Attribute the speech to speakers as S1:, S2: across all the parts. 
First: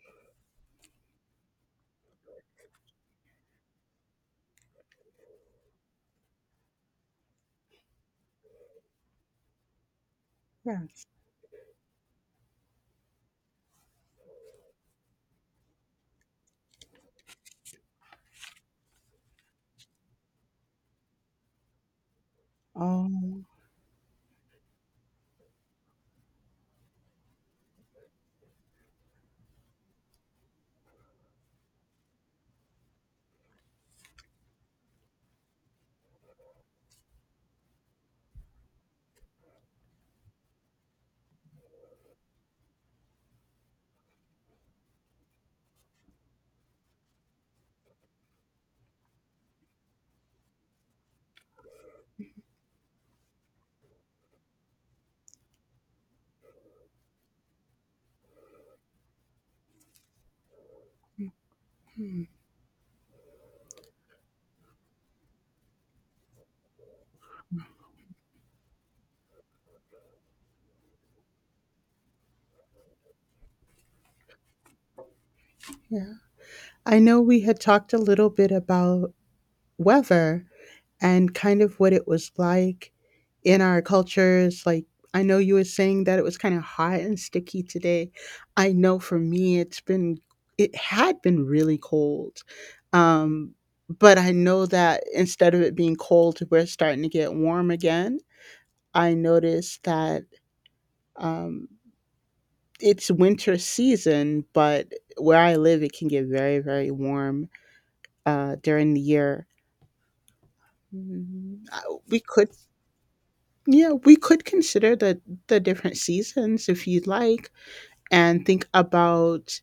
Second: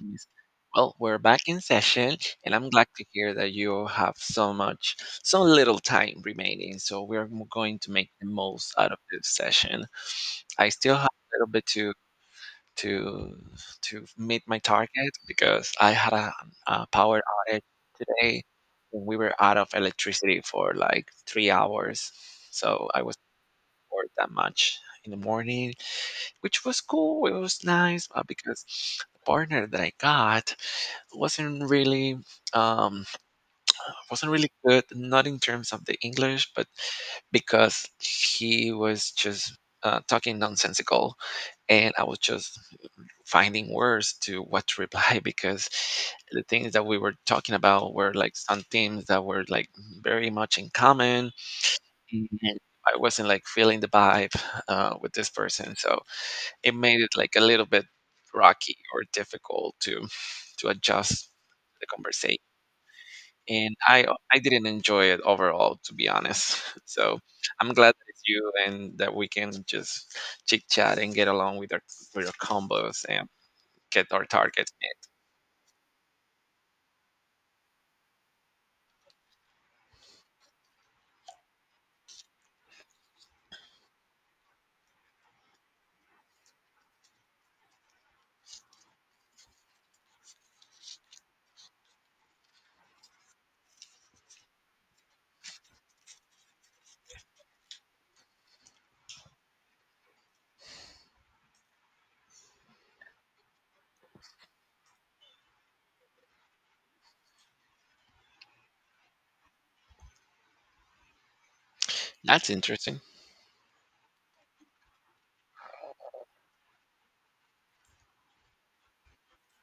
S1: Yes. Well, we're back in session, and I'm glad to hear that you have so much, so little time remaining. So going to make the most out of this session. I still have
S2: Yes.
S1: a little bit to to meet my target because I had a power outage today. We were out of electricity for like 3 hours. So I was
S2: Oh,
S1: bored that much in the morning, which was cool. It was nice because the partner that I got wasn't really um wasn't really good, not in terms of the english, but because he was just talking nonsensical, and I was just finding words to what to reply, because the things that we were talking about were like some themes that were like very much in common. Mhm. And I wasn't like feeling the vibe with this person, so it made it like a little bit rocky or difficult to adjust the
S2: hmm,
S1: conversation. And I didn't enjoy it overall, to be honest. So I'm glad that it's you, and that we can just chit chat and get along with our combos and get our targets met.
S2: yeah. I know we had talked a little bit about weather and kind of what it was like in our cultures. Like, I know you were saying that it was kind of hot and sticky today. I know for me, it had been really cold. Um, but I know that instead of it being cold, we're starting to get warm again. I noticed that. Um, It's winter season, but where I live, it can get very, very warm during the year. Mm, I- We
S1: That's
S2: could,
S1: interesting.
S2: yeah, we could consider the different seasons if you'd like, and think about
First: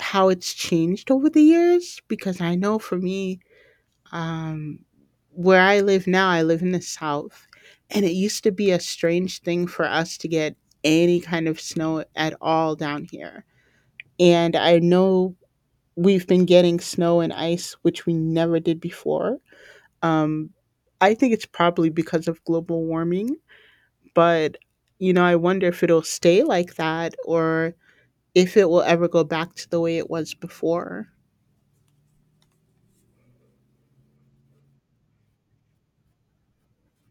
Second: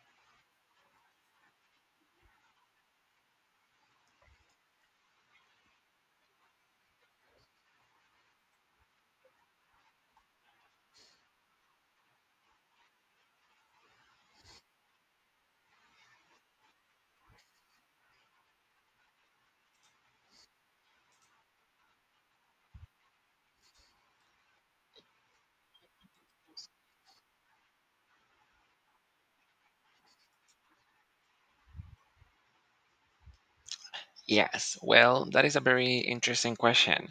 S2: how it's changed over the years. Because I know for me, um, where I live now, I live in the South, and it used to be a strange thing for us to get any kind of snow at all down here. And I know we've been getting snow and ice, which we never did before. Um, I think it's probably because of global warming, but I wonder if it'll stay like that or if it will ever go back to the way it was before.
S1: Yes. Well, that is a very interesting question.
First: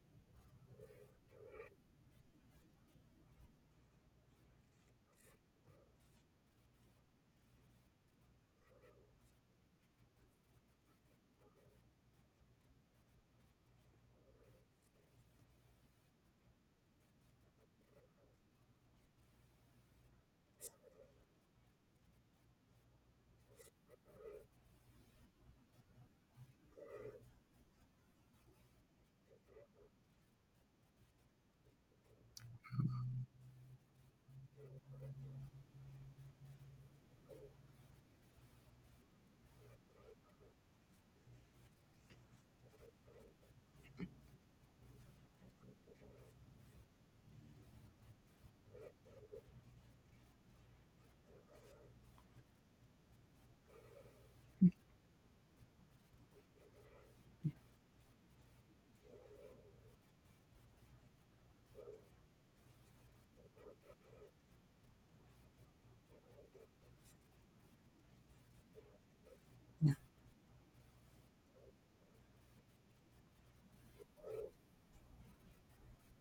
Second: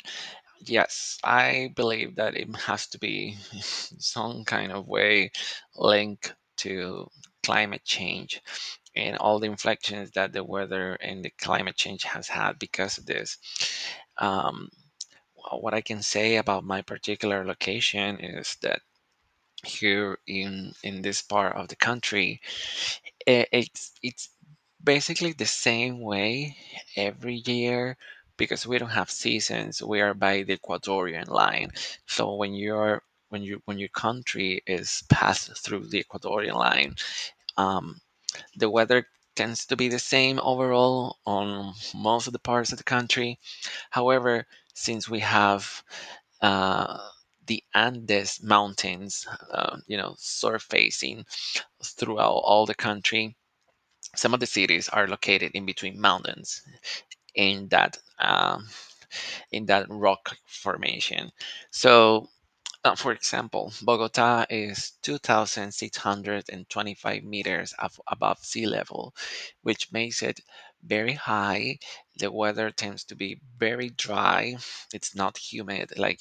S1: Yes, I believe that it has to be some kind of way linked to climate change and all the inflections that the weather and the climate change has had because of this. Um, what I can say about my particular location is that here in this part of the country it's basically the same way every year, because we don't have seasons. We are by the Ecuadorian line. So when you're when you when your country is passed through the Ecuadorian line, um, the weather tends to be the same overall on most of the parts of the country. However, since we have uh, the Andes mountains, you know, surfacing throughout all the country, some of the cities are located in between mountains, in that um, in that rock formation. So, for example, Bogota is 2,625 meters above sea level, which makes it very high. The weather tends to be very dry. It's not humid. Like,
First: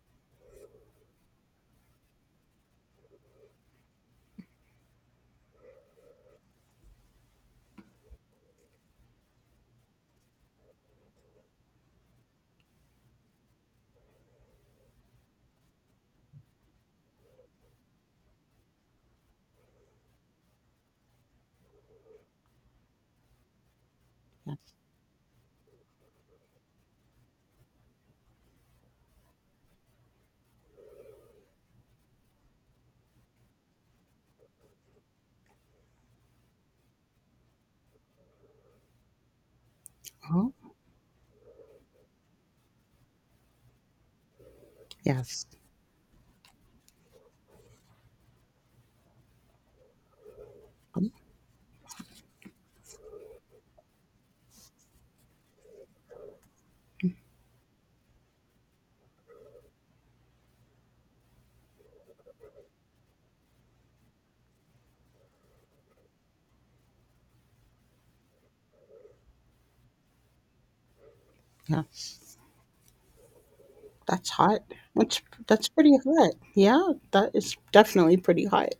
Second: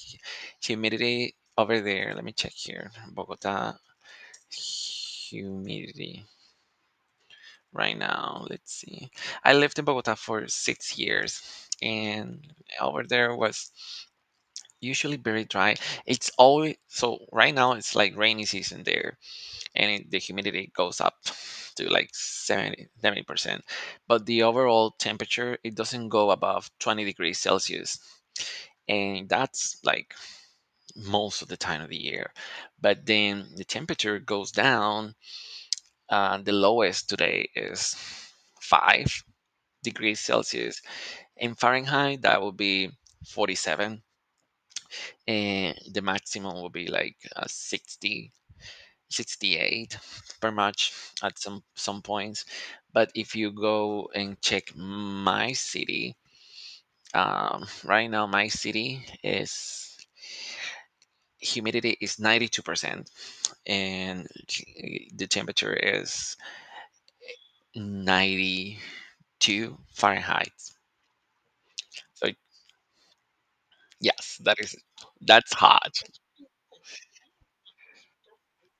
S1: humidity over there. Let me check here. Bogota humidity. Right now, let's see. I lived in Bogota for 6 years, and over there was usually very dry. It's always so. Right now, it's like rainy season there, and the humidity goes up to like seventy percent, but the
S2: Yes.
S1: overall temperature, it doesn't go above 20 degrees celsius, and that's like most of the time of the year. But then the temperature goes down. The lowest today is 5 degrees
S2: Oh,
S1: Celsius. In Fahrenheit, that would be 47,
S2: yes,
S1: and the maximum would be like 68 per much at some points. But if you go and check my city, right now my city is, humidity is 92%, and the temperature is 92 Fahrenheit. So
S2: yes. That's
S1: yes, that
S2: hot.
S1: is,
S2: That's
S1: that's
S2: that's
S1: hot.
S2: pretty hot. Yeah, that is definitely pretty hot.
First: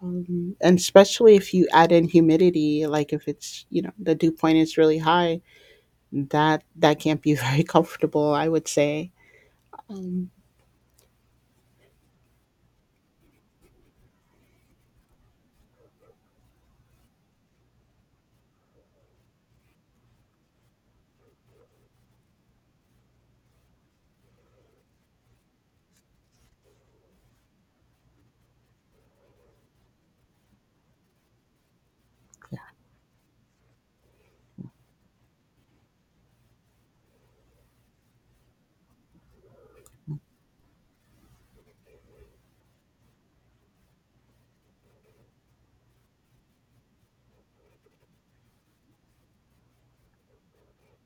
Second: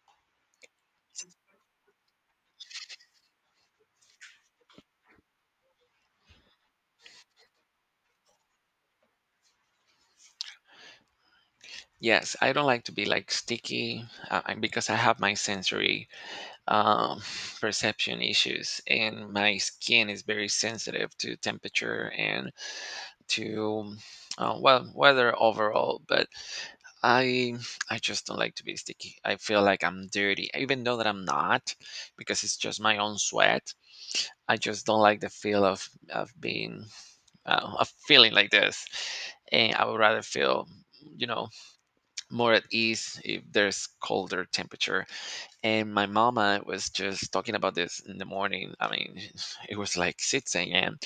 S2: And especially if you add in humidity, like if it's the dew point is really high, that can't be very comfortable, I would say. Um,
S1: Yes, I don't like to be like sticky. Because I have my sensory um, perception issues, and my skin is very sensitive to temperature and to well, weather overall. But I I just don't like to be sticky. I feel like I'm dirty, even though that I'm not, because it's just my own sweat. I just don't like the feel of being of feeling like this, and I would rather feel, you know, more at ease if there's colder temperature. And my mama was just talking about this in the morning. I mean, it was like 6 a.m.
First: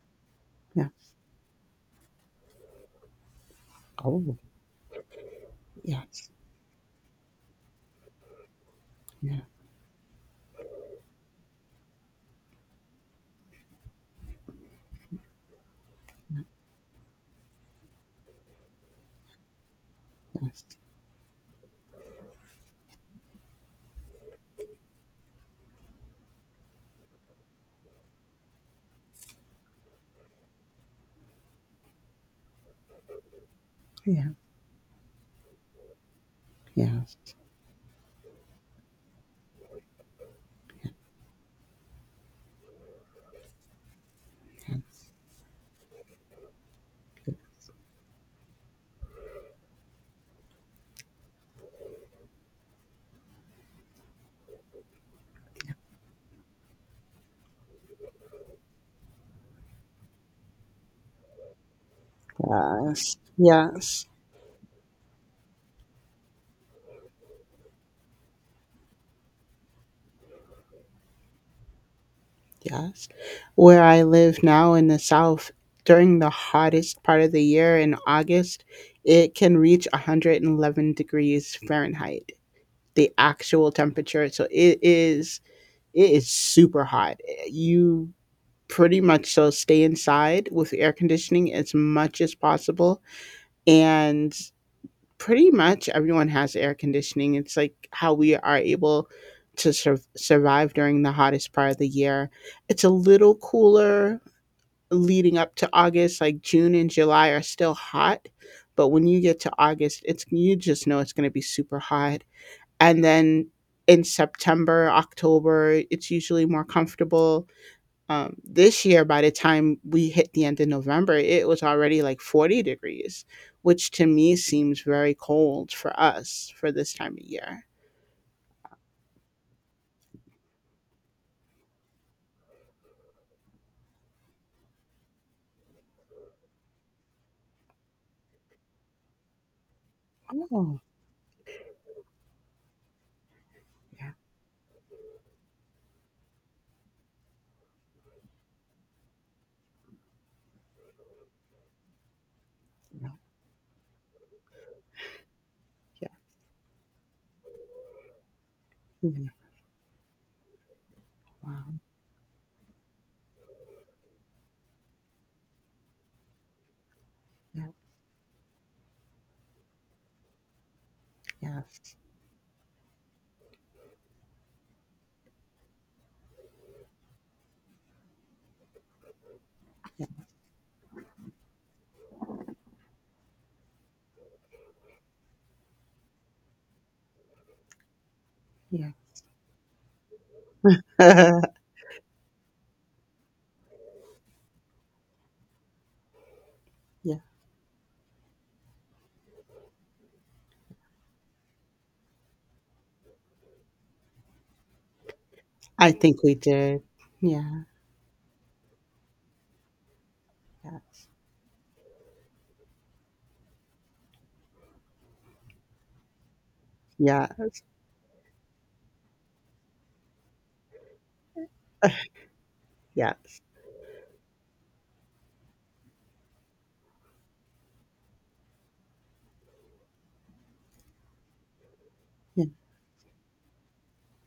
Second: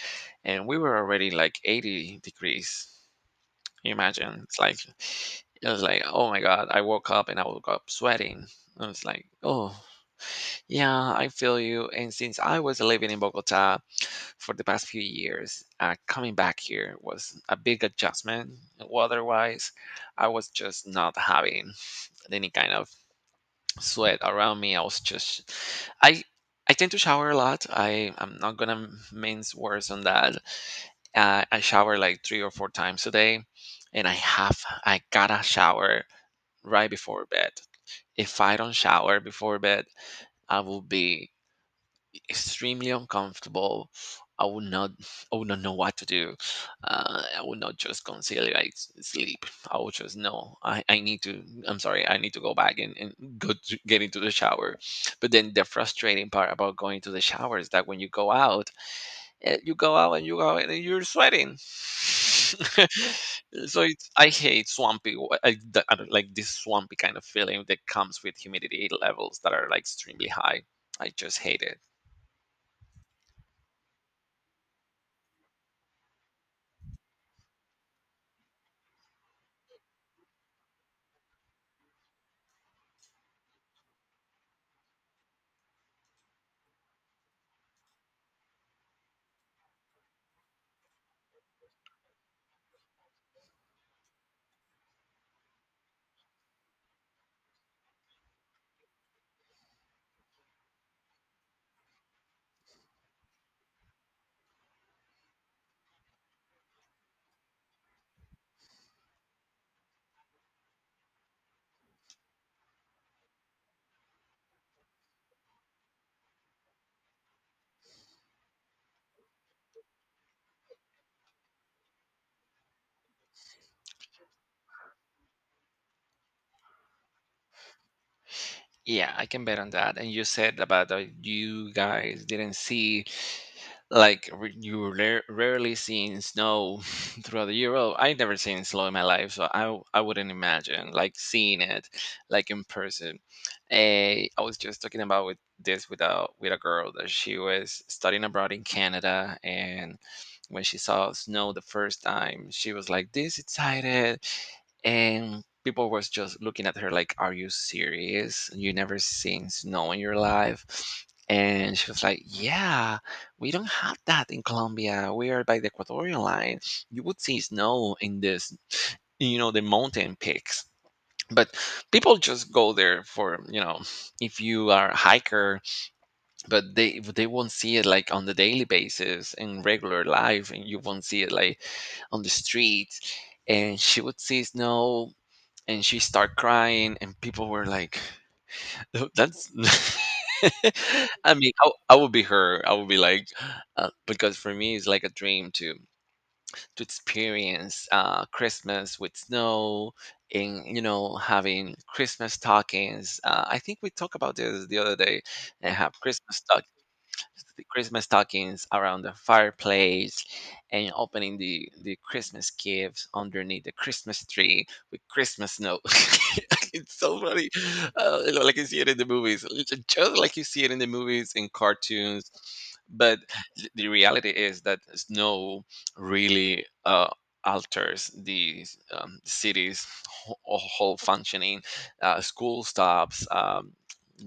S1: and we
S2: yeah.
S1: were already like 80 degrees. Can you
S2: Oh,
S1: imagine? It's like, it was like, oh
S2: yes.
S1: my god, I woke up and I woke up sweating. I was like,
S2: Yeah.
S1: oh yeah, I feel you. And since I was living in Bogota for the past few years, coming back here was a big adjustment. Weather-wise, I was
S2: Yes.
S1: just not having any kind of sweat around me. I was just, I, I tend to shower a lot. I'm not gonna mince words on that. I shower like three or four times a day, and
S2: Yeah.
S1: I gotta shower right before
S2: Yes.
S1: bed. If I don't shower before bed, I will be extremely uncomfortable. I would not, I would not know what to do. I would not just conciliate sleep. I would just know I need to. I'm sorry, I need to go back and go to get into the shower. But then the frustrating part about going to the shower is that when you go out, you go out and you're sweating.
S2: Yes.
S1: So
S2: Yes.
S1: I hate swampy, I don't like this swampy kind of feeling that comes with humidity levels that are like extremely high. I just hate it.
S2: Yes. Where I live now in the South, during the hottest part of the year in August, it can reach 111 degrees Fahrenheit, the actual temperature. So it is super hot. You pretty much so stay inside with air conditioning as much as possible. And pretty much everyone has air conditioning. It's like how we are able to survive during the hottest part of the year. It's a little cooler leading up to August, like June and July are still hot. But when you get to August, it's you just know it's going to be super hot. And then in September, October, it's usually more comfortable. This year, by the time we hit the end of November, it was already like 40 degrees, which to me seems very cold for us for this time of year.
S1: Yeah, I can bet on that. And you said about that you guys didn't see like r- you rare, rarely seen snow throughout the year. Well, I never seen snow in my life, so I wouldn't
S2: Oh,
S1: imagine like seeing it like in person.
S2: yeah,
S1: Eh, I was just talking about with this, with a girl that she was studying abroad in Canada, and when she saw snow the first time, she was like
S2: no,
S1: this excited, and people was
S2: yeah,
S1: just looking at her like, "Are you serious? You never
S2: yeah,
S1: seen snow in your life?"
S2: wow,
S1: And she was like, "Yeah." We don't have that in Colombia. We are by the Ecuadorian line. You would see
S2: yeah,
S1: snow in this, you know, the mountain peaks. But
S2: yes,
S1: people just go there for, you know, if you are a hiker, but they won't see it like on the daily basis in regular life, and you won't see it like on the street. And she would see snow and she start crying, and people were like,
S2: yeah,
S1: that's I
S2: yeah,
S1: mean, I would be her. I would be like, because for me, it's like a dream to
S2: yeah,
S1: experience Christmas with snow, and you know, having Christmas stockings. I think we talked about this the other day, and have
S2: I think we
S1: Christmas stockings,
S2: did.
S1: the
S2: Yeah.
S1: Christmas stockings around the fireplace, and
S2: Yes,
S1: opening the Christmas gifts underneath the Christmas tree with Christmas snow. It's so funny.
S2: yes.
S1: You know, like you see it in the movies. It's just like you see it in the movies and cartoons. But
S2: Yes.
S1: the reality is that snow really alters the city's whole functioning.
S2: Yeah.
S1: School stops.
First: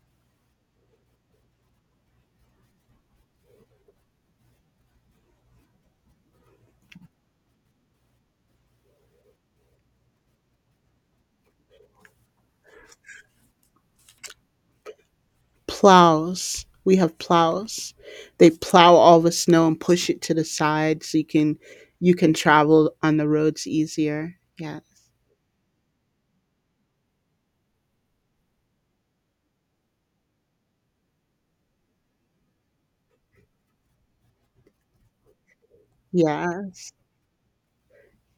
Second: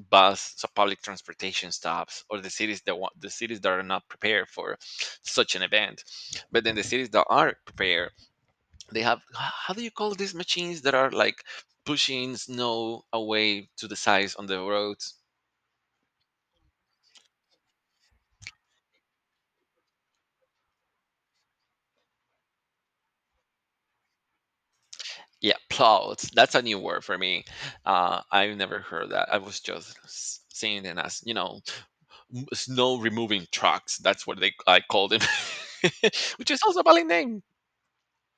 S1: Bus so public transportation stops, or the cities that want the cities that are not prepared for such an event. But then the cities that are prepared, they have how do you call these machines that are like pushing snow away to the sides on the roads?
S2: Plows. We have plows. They plow all the snow and push it to the side so you can travel on the roads easier. Yes.
S1: Yeah, plows, that's a new word for me. I've never heard that. I was just seeing them as, you know, snow removing trucks, that's what they I called them, which is also a
S2: Yes,
S1: valid name.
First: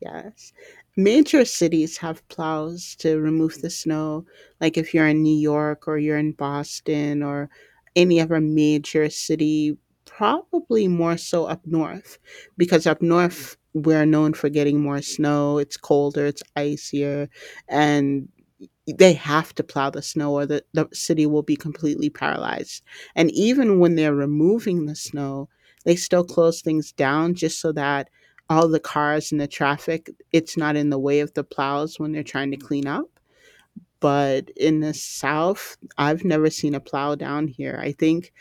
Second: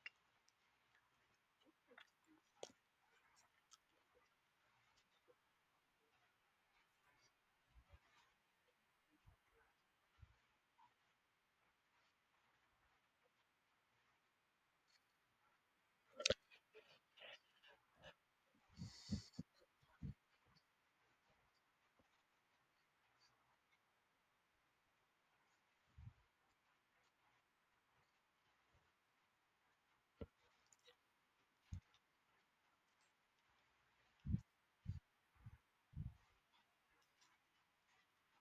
S2: yes. Major cities have plows to remove the snow. Like if you're in New York or you're in Boston or any other major city, probably more so up north, because up north we're known for getting more snow. It's colder, it's icier, and they have to plow the snow or the city will be completely paralyzed. And even when they're removing the snow, they still close things down just so that all the cars and the traffic, it's not in the way of the plows when they're trying to clean up. But in the South, I've never seen a plow down here. I think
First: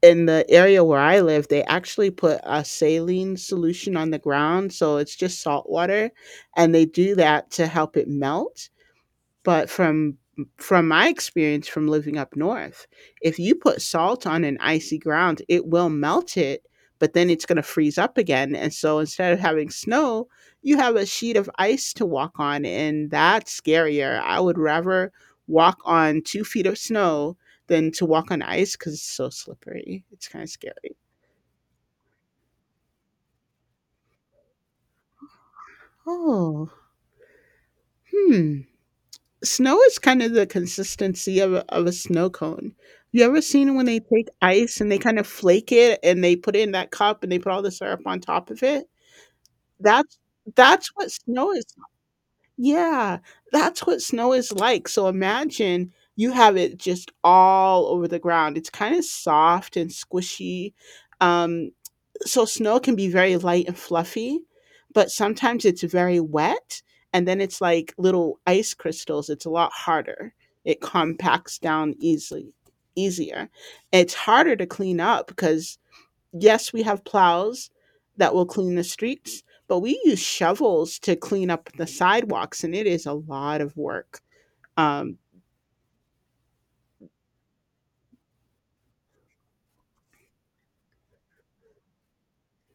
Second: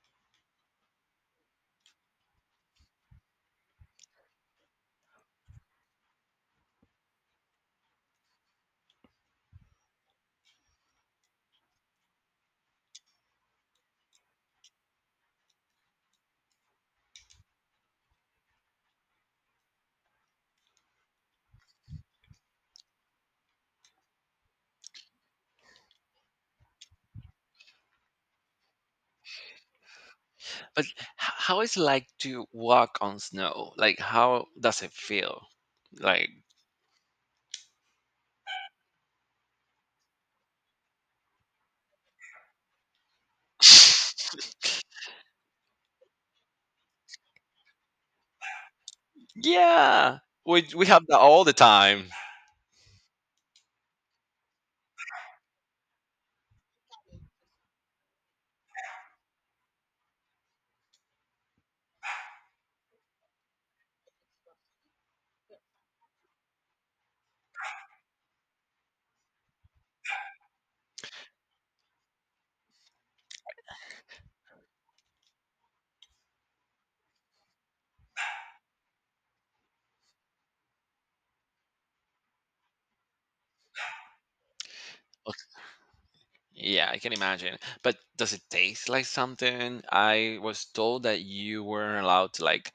S2: in the area where I live, they actually put a saline solution on the ground. So it's just salt water. And they do that to help it melt, but from my experience from living up north, if you put salt on an icy ground, it will melt it, but then it's going to freeze up again. And so instead of having snow, you have a sheet of ice to walk on, and that's scarier. I would rather walk on 2 feet of snow than to walk on ice because it's so slippery. It's kind of
S1: But
S2: scary.
S1: how is it like to walk on snow? Like, how does it feel? Like,
S2: Oh, hmm. Snow is kind of the consistency of a snow cone. You ever seen when they take ice and they kind of flake it and they put it in that cup and they put all the syrup on top of it?
S1: yeah,
S2: That's
S1: we
S2: that's
S1: have
S2: what
S1: that all
S2: snow
S1: the
S2: is like.
S1: time.
S2: Yeah, that's what snow is like. So imagine you have it just all over the ground. It's kind of soft and squishy. Um, so snow can be very light and fluffy, but sometimes it's very wet and then it's like little ice crystals. It's a lot harder. It compacts down easily easier. It's harder to clean up because yes, we have plows that will clean the streets, but we use shovels to clean up the sidewalks, and it is a lot of work. Um
S1: Okay. Yeah, I can imagine. But does it taste like something? I was told that you weren't allowed to like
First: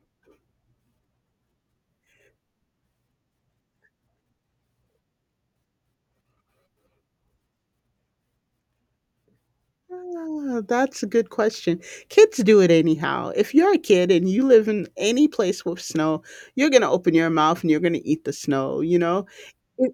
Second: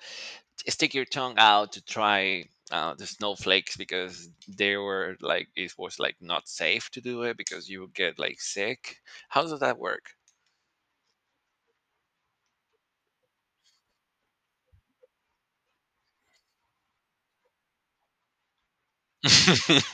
S1: stick your tongue out to try the snowflakes, because they were like, it was like not safe to do it because you would get like sick. How does that work?
S2: That's a good question. Kids do it anyhow. If you're a kid and you live in any place with snow, you're gonna open your mouth and you're gonna eat the snow, you know? It,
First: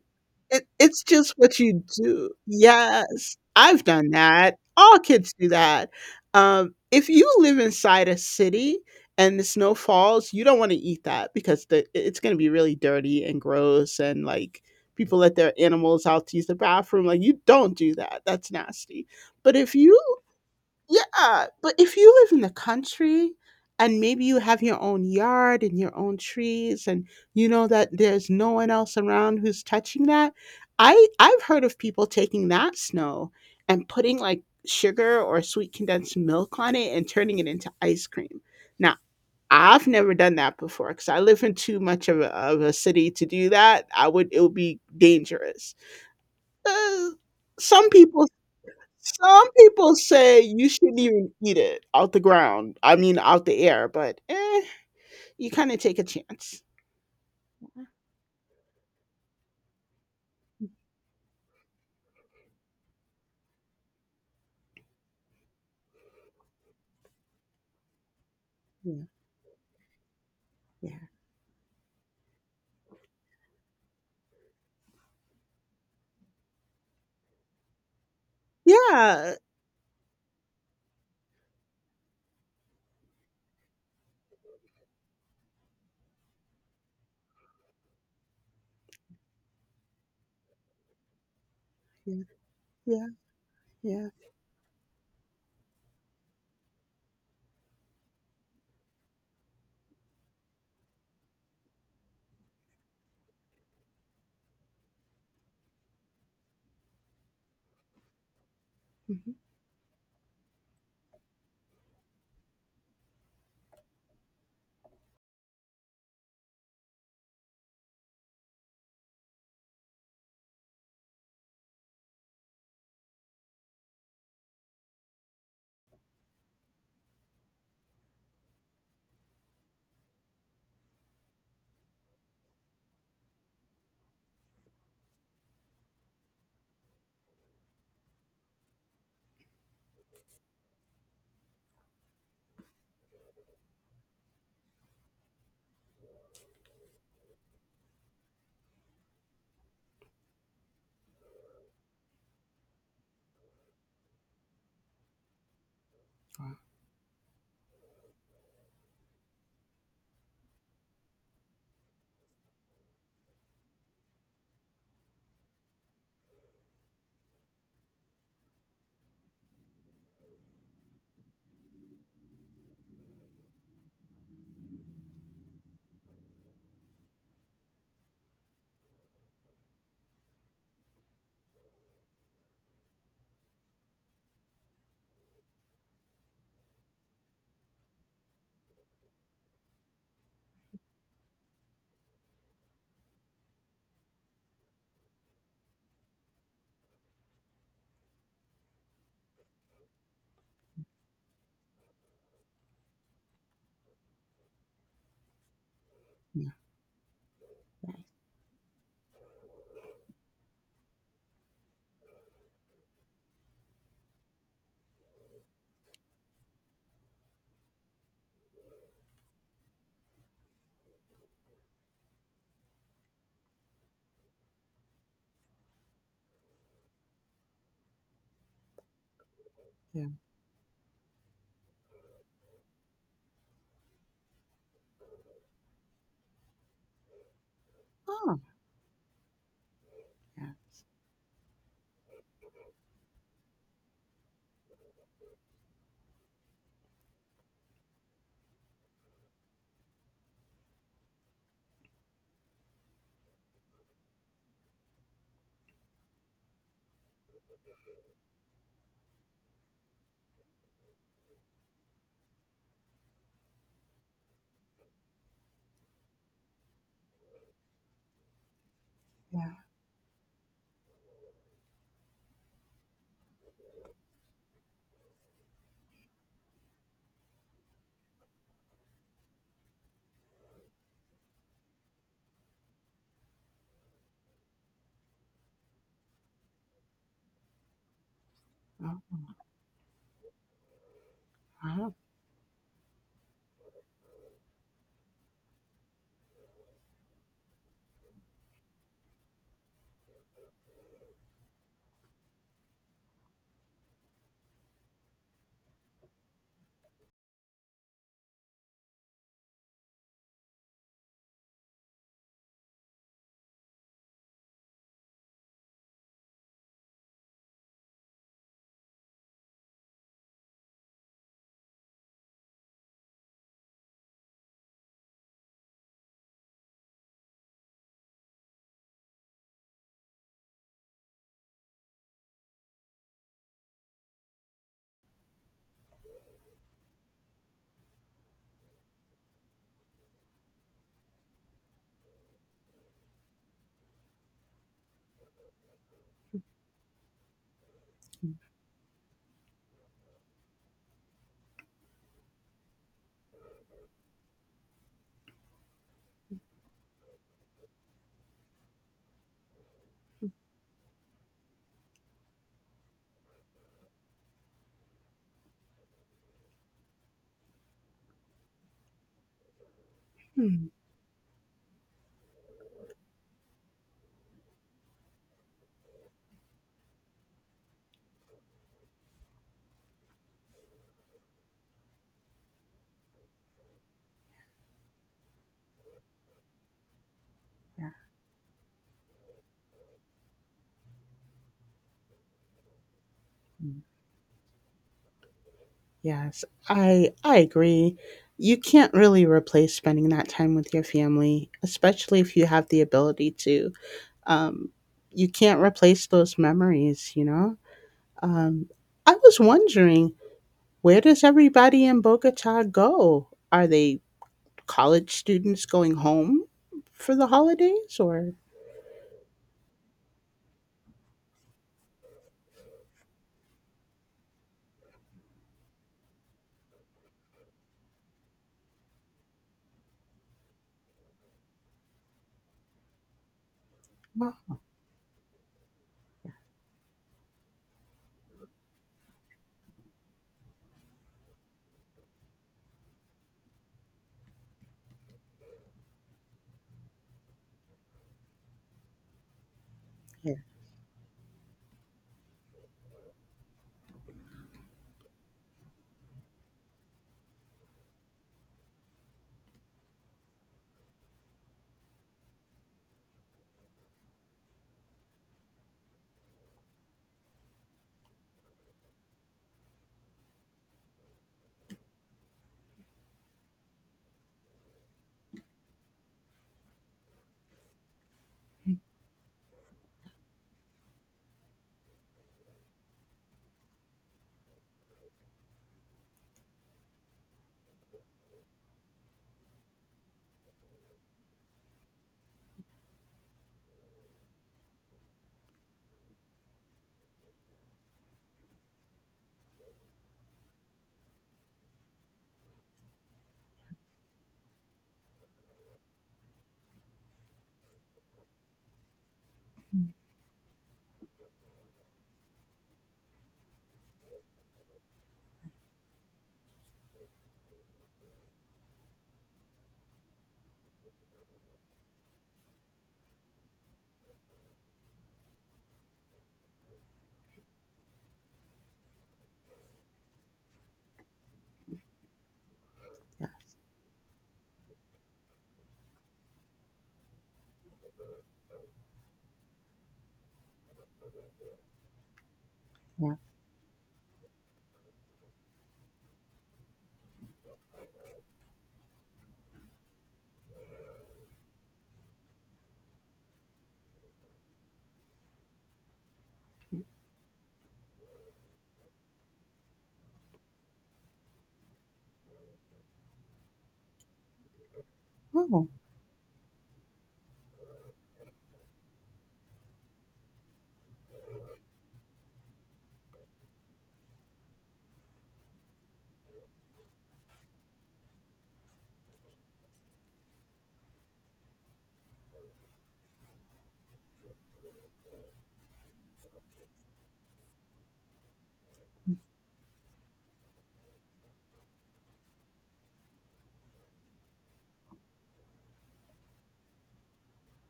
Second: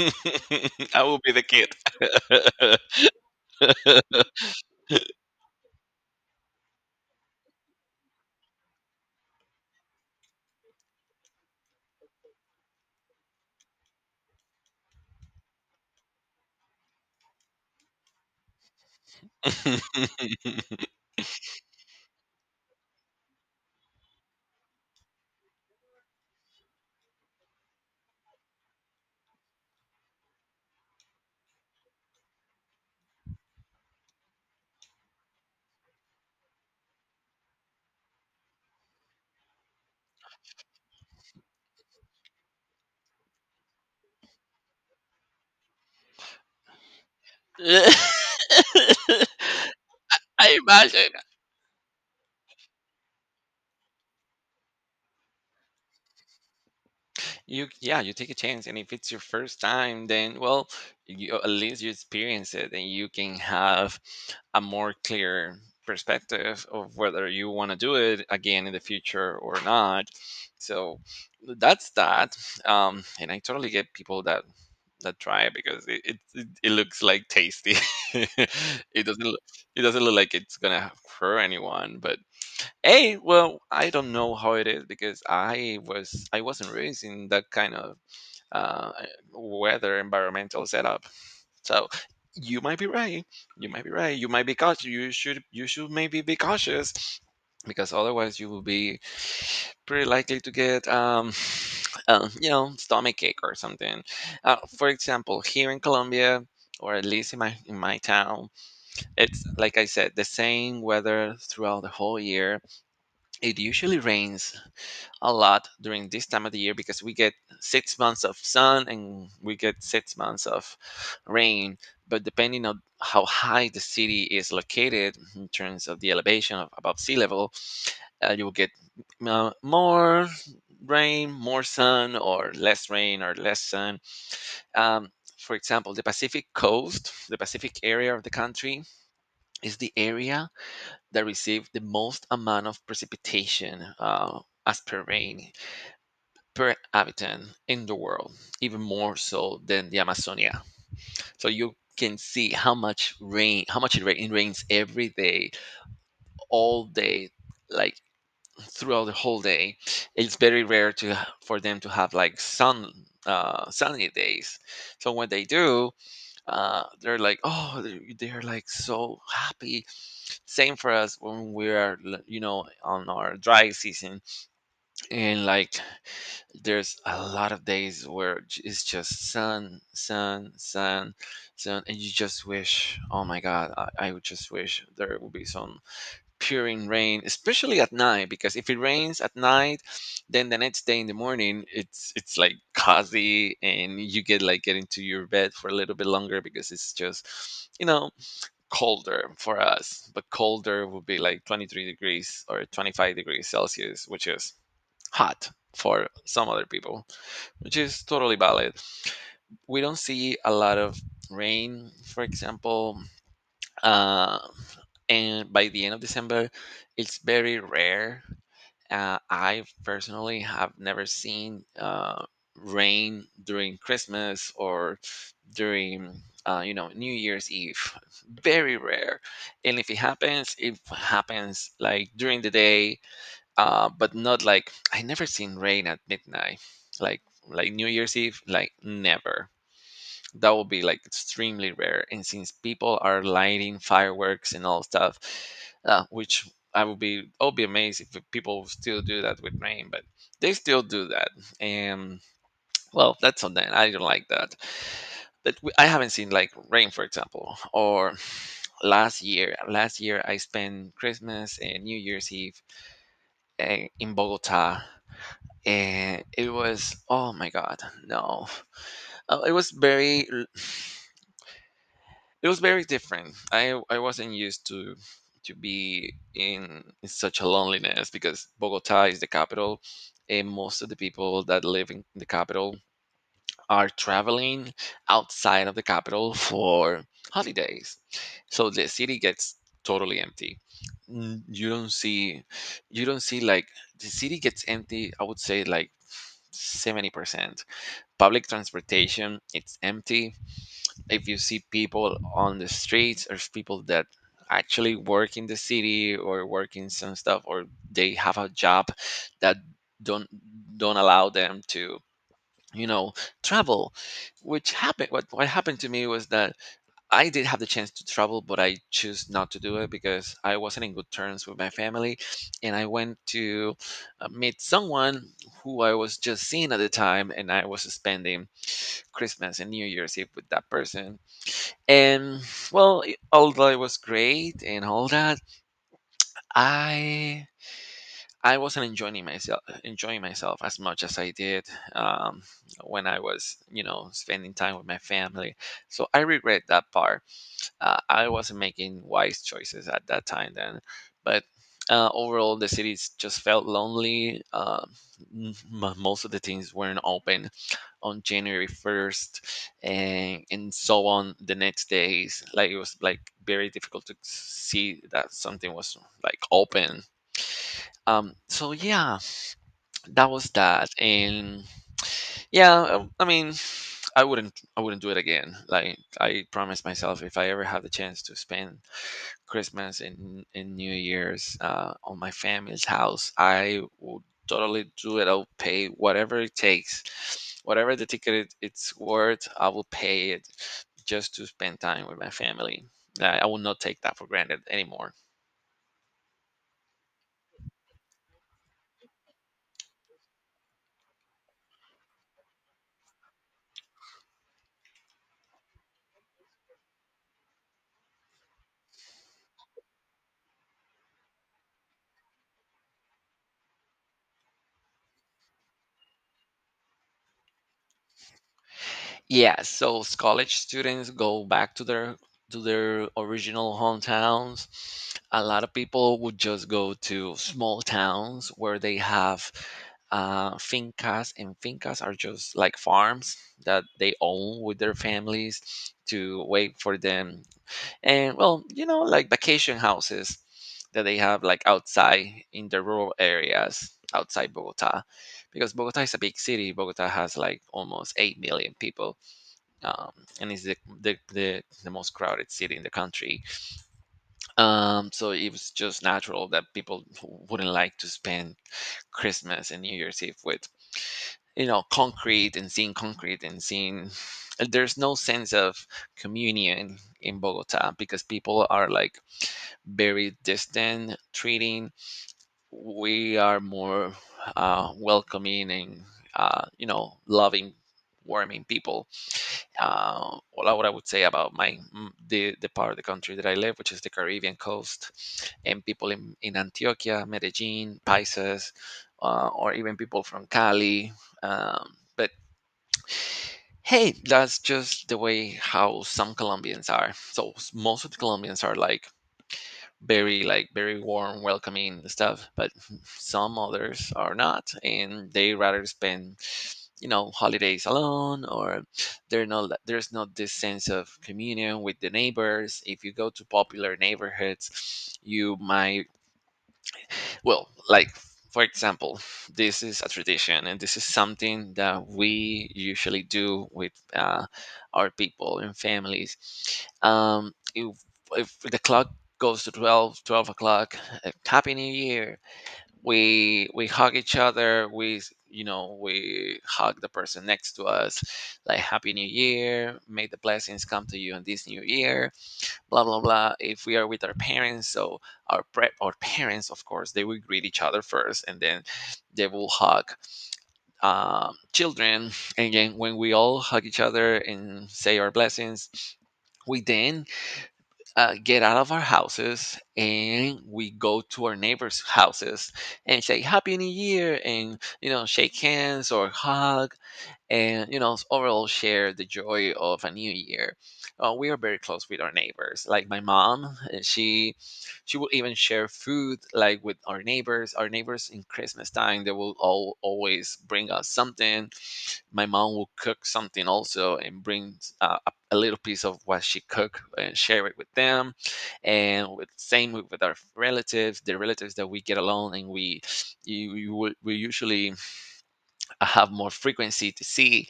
S2: it
S1: I
S2: it's
S1: will be
S2: just
S1: the
S2: what
S1: kid.
S2: you do. Yes, I've done that. All kids do that. If you live inside a city and the snow falls, you don't want to eat that, because the it's gonna be really dirty and gross and like people let their animals out to use the bathroom. Like, you don't do that. That's nasty. But if you Yeah, but if you live in the country and maybe you have your own yard and your own trees and you know that there's no one else around who's touching that, I've heard of people taking that snow and putting like sugar or sweet condensed milk on it and turning it into ice cream. Now, I've never done that before because I live in too much of a city to do that. I would It would be dangerous. Uh, some people say
S1: I
S2: you shouldn't
S1: imagine
S2: even eat it out the ground. I mean, out the air, but you kind of take a chance.
S1: yeah, you take a chance, and if it's your first time, then well, you, at least you experience it, and you can have a more clear perspective of whether you want to do it again in the
S2: Yeah,
S1: future or not.
S2: yeah,
S1: So that's that. And I totally get people that that try it, because it looks like tasty. It doesn't
S2: yeah,
S1: look, it doesn't look like it's gonna hurt anyone, but, hey, well, I don't know how it is because I wasn't raised in that kind of uh, weather environmental setup. So
S2: yeah,
S1: you might be
S2: yeah,
S1: right. You might be
S2: yeah,
S1: right. You might be cautious. You should maybe be cautious, because otherwise you will be pretty likely to get you know, stomach ache or something. For example, here in Colombia. Or at least in my, in my town,
S2: mhm,
S1: it's like I said, the same weather throughout the whole year. It usually rains a lot during this time of the year, because we get 6 months of sun, and we get 6 months of rain. But depending on how high the city is located in terms of the elevation of above sea level, you will get more rain, more sun, or less rain or less sun. Um, for example, the Pacific coast, the Pacific area of the country, is the area that receive the most amount of precipitation as per rain per habitant in the world, even more so than the Amazonia. So you can see how much rain, how much it rains every day, all day, like throughout the whole day. It's very rare to For them to have like sun sunny days. So when they do, they're like, oh, they're like so happy. Same for us when we are, on our dry season. And like, there's a lot of days where it's just sun, sun, sun, sun. And you just wish, oh my God, I would just wish there would be some pouring rain, especially at night, because if it rains at night, then the next day in the morning it's like cozy and you get like get into your bed for a little bit longer because it's just you know colder for us. But colder would be like 23 degrees or 25 degrees Celsius, which is hot for some
S2: yeah,
S1: other people, which is totally valid. We don't see a lot of rain, for example, uh, and by the end of December, it's very rare. I personally have never seen rain during Christmas or during New Year's Eve. Very rare, and if it
S2: yeah.
S1: happens, it happens like during the day, but not like I never seen rain at midnight, like like New Year's
S2: Oh,
S1: Eve, like never.
S2: yeah,
S1: That will be like extremely rare, and since people are lighting fireworks and all stuff, which I would be amazed if people still do that with rain, but they still do that. And well, that's on them, I don't like that. But I haven't seen like rain for example, or last year I spent Christmas and New Year's Eve in Bogota, and it was oh my God, no, uh,
S2: yeah.
S1: it was very l- it was very different. I wasn't used to be in such a loneliness because Bogota is the capital, and most of the people that live in the capital are traveling outside of the capital for holidays. So the
S2: Oh,
S1: city gets totally empty. You
S2: uh
S1: don't see you don't see like the city gets empty, I would say like 70%. Public transportation, it's empty. If you see people on the streets or people that actually work in the city or work in some stuff or they have a job that don't don't allow them to you know travel, which happened what happened to me was that I did have the chance to travel, but I choose not to do it because I wasn't in good terms with my family. And I went to meet someone who I was just seeing at the time, and I was spending Christmas and New Year's Eve with that person. And well, although it was great and all that, I I wasn't enjoying myself as much as I did um, when I was spending time with my family. So I regret that part. I wasn't making wise choices at that time then. But overall, the cities just felt lonely. M- Most of the things weren't open on January 1st and so on the next days. Like it was like very difficult to see that something was like open. So yeah, that was
S2: hmm,
S1: that. And yeah, I mean, I wouldn't do it again. Like I promised myself if I ever had the chance to spend Christmas and New Year's on my family's house, I will totally do it. I'll pay whatever it takes,
S2: yeah,
S1: whatever the ticket it's worth. I will pay it just to spend time with my family. I will not
S2: hmm.
S1: take that for granted anymore.
S2: Yes, I agree. You can't really replace spending that time with your family, especially if you have the ability to. Um, you can't replace those memories. Um, I was wondering, where does everybody in Bogota go? Are they college students going home for the holidays, or—
S1: Yeah, so college students go back to their original hometowns. A lot of people would just go to small towns where they have fincas, and fincas are just like farms that they
S2: Well,
S1: own with their families to wait for them. And well, you know, like vacation houses that they have like outside in the rural areas outside Bogota, because Bogota is a big city. Bogota has like almost 8 million people, um,
S2: yeah,
S1: and it's the most crowded city in the country. So it was just natural that people wouldn't like to spend Christmas and New Year's Eve with concrete and seeing concrete and seeing. There's no sense of communion in Bogota because people are like very distant treating. We are more welcoming and loving, warming people, well, what I would say about my the part of the country that I live, which is the Caribbean coast, and people in Antioquia, Medellin, Paisas, or even people from Cali. Um, but hey, that's just the way how some Colombians are. So most of the Colombians are like very warm, welcoming and stuff. But some others are not, and they rather spend holidays alone, or they're not there's not this sense of communion with the neighbors. If you go to popular neighborhoods you might well, like for example, this is a tradition, and this is something that we usually do with our people and families. Um, if, if the clock goes to 12 o'clock, Happy New Year.
S2: yeah,
S1: We hug each other. We hug the person next to us, like Happy New Year. May the blessings come to you in this new year, blah
S2: yeah.
S1: blah blah. If we are with our parents, so our parents, of course they will greet each other first, and then they will hug children. And again, when we all hug each other and say our blessings, we then get out of our houses and we go to our neighbors' houses and say Happy New Year and shake
S2: Oh,
S1: hands or hug and overall share the joy of a new year. We are very close with our neighbors. Like my mom, she will even share food like with our neighbors. Our neighbors in Christmas time they will all always bring us something. My mom will cook something also and bring a little piece of what she cooked and share it with them. And with same with our relatives, the relatives that we get along, and we we usually I have more frequency to see.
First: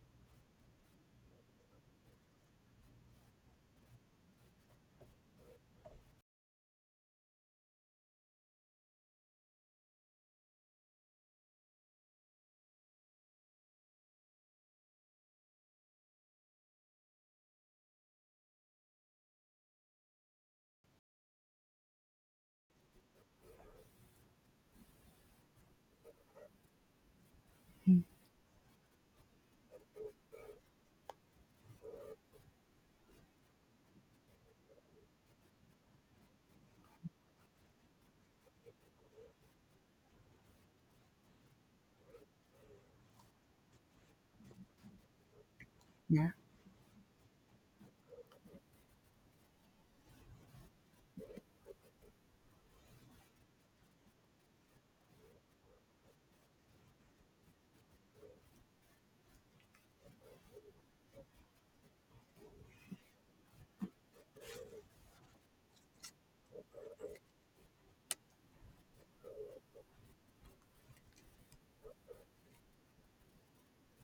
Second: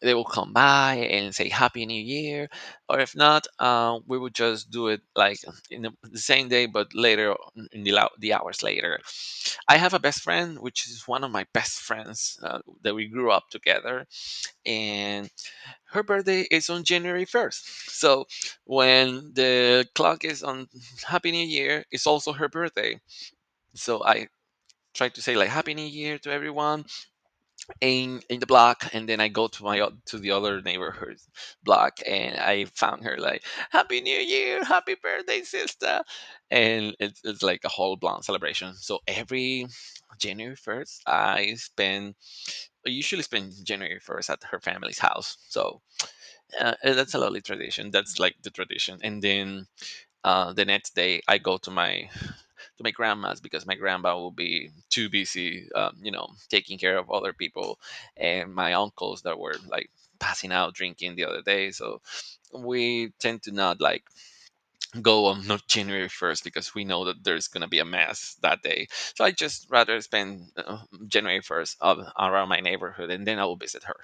S1: They will come by and say Happy New Year, or if not, we would just do it like in the same day, but later on- in the, lou- the hours later. I have a best friend, which is one of my best friends that we grew up together, and her birthday is on January 1st. So when the clock is on Happy New Year, it's also her birthday. So I try to say like Happy New Year to everyone
S2: mm,
S1: in the block, and then I go to to the other neighborhood block and I found her like Happy New Year, happy birthday sister. And it's like a whole blown celebration. So every January 1st I spend I usually spend January 1st at her family's house. So
S2: yeah.
S1: that's a lovely tradition. That's like the tradition. And then the next day, I go to my grandma's, because my grandma will be too busy, you know, taking care of other people and my uncles that were like passing out drinking the other day. So we tend to not like go on No- January 1st because we know that there's going to be a mess that day. So I just rather spend January 1st up around my neighborhood, and then I will visit her.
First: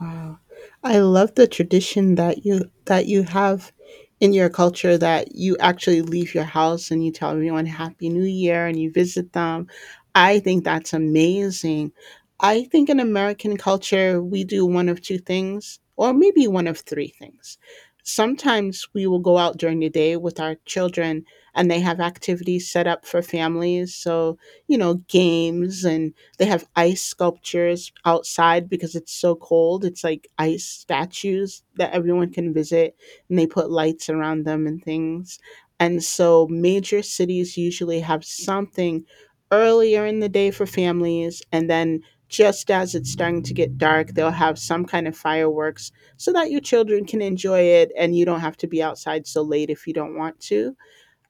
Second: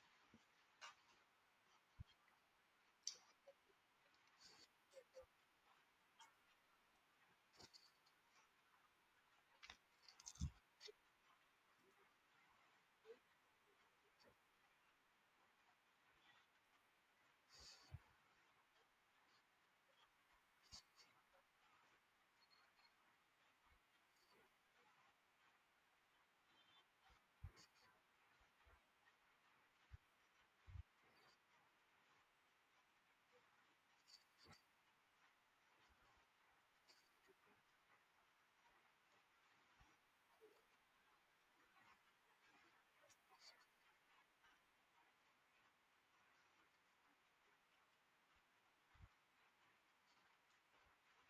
S2: Wow. I love the tradition that you have in your culture that you actually leave your house and you tell everyone happy new year and you visit them. I think that's amazing. I think in American culture we do one of two things, or maybe one of three things. Sometimes we will go out during the day with our children and they have activities set up for families, so games, and they have ice sculptures outside because it's so cold. It's like ice statues that everyone can visit, and they put lights around them and things. And so, major cities usually have something earlier in the day for families, and then just as it's starting to get dark, they'll have some kind of fireworks so that your children can enjoy it and you don't have to be outside so late if you don't want to.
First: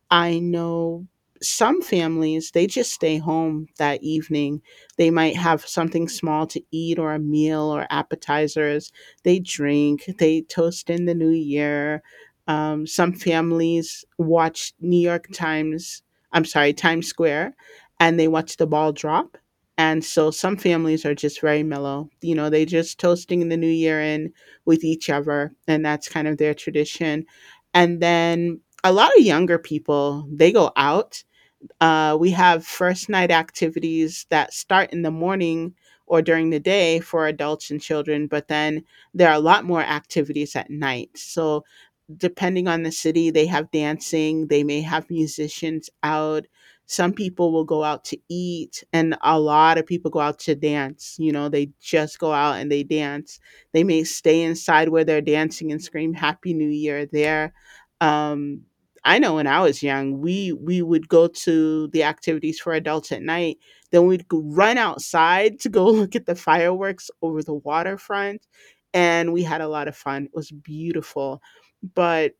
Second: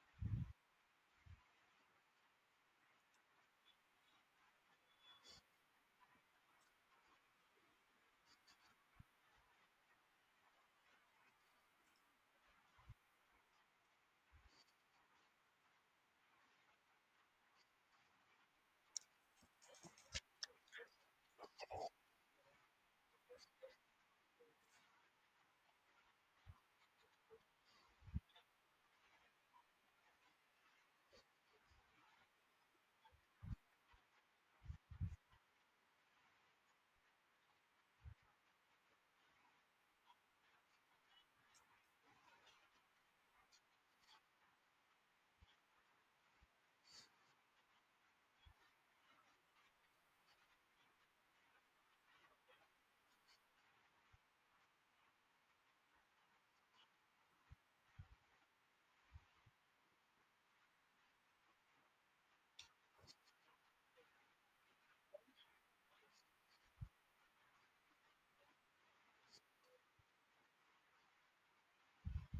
S2: I know some families, they just stay home that evening. They might have something small to eat, or a meal, or appetizers. They drink, they toast in the new year. Some families watch New York Times— I'm sorry, Times Square— and they watch the ball drop. And so some families are just very mellow. You know, they just toasting the new year in with each other, and that's kind of their tradition. And then a lot of younger people, they go out. We have first night activities that start in the morning or during the day for adults and children, but then there are a lot more activities at night, so depending on the city, they have dancing, they may have musicians out. Some people will go out to eat, and a lot of people go out to dance. You know, they just go out and they dance. They may stay inside where they're dancing and scream Happy New Year there. Um, I know when I was young, we would go to the activities for adults at night. Then we'd run outside to go look at the fireworks over the waterfront, and we had a lot of fun. It was beautiful, but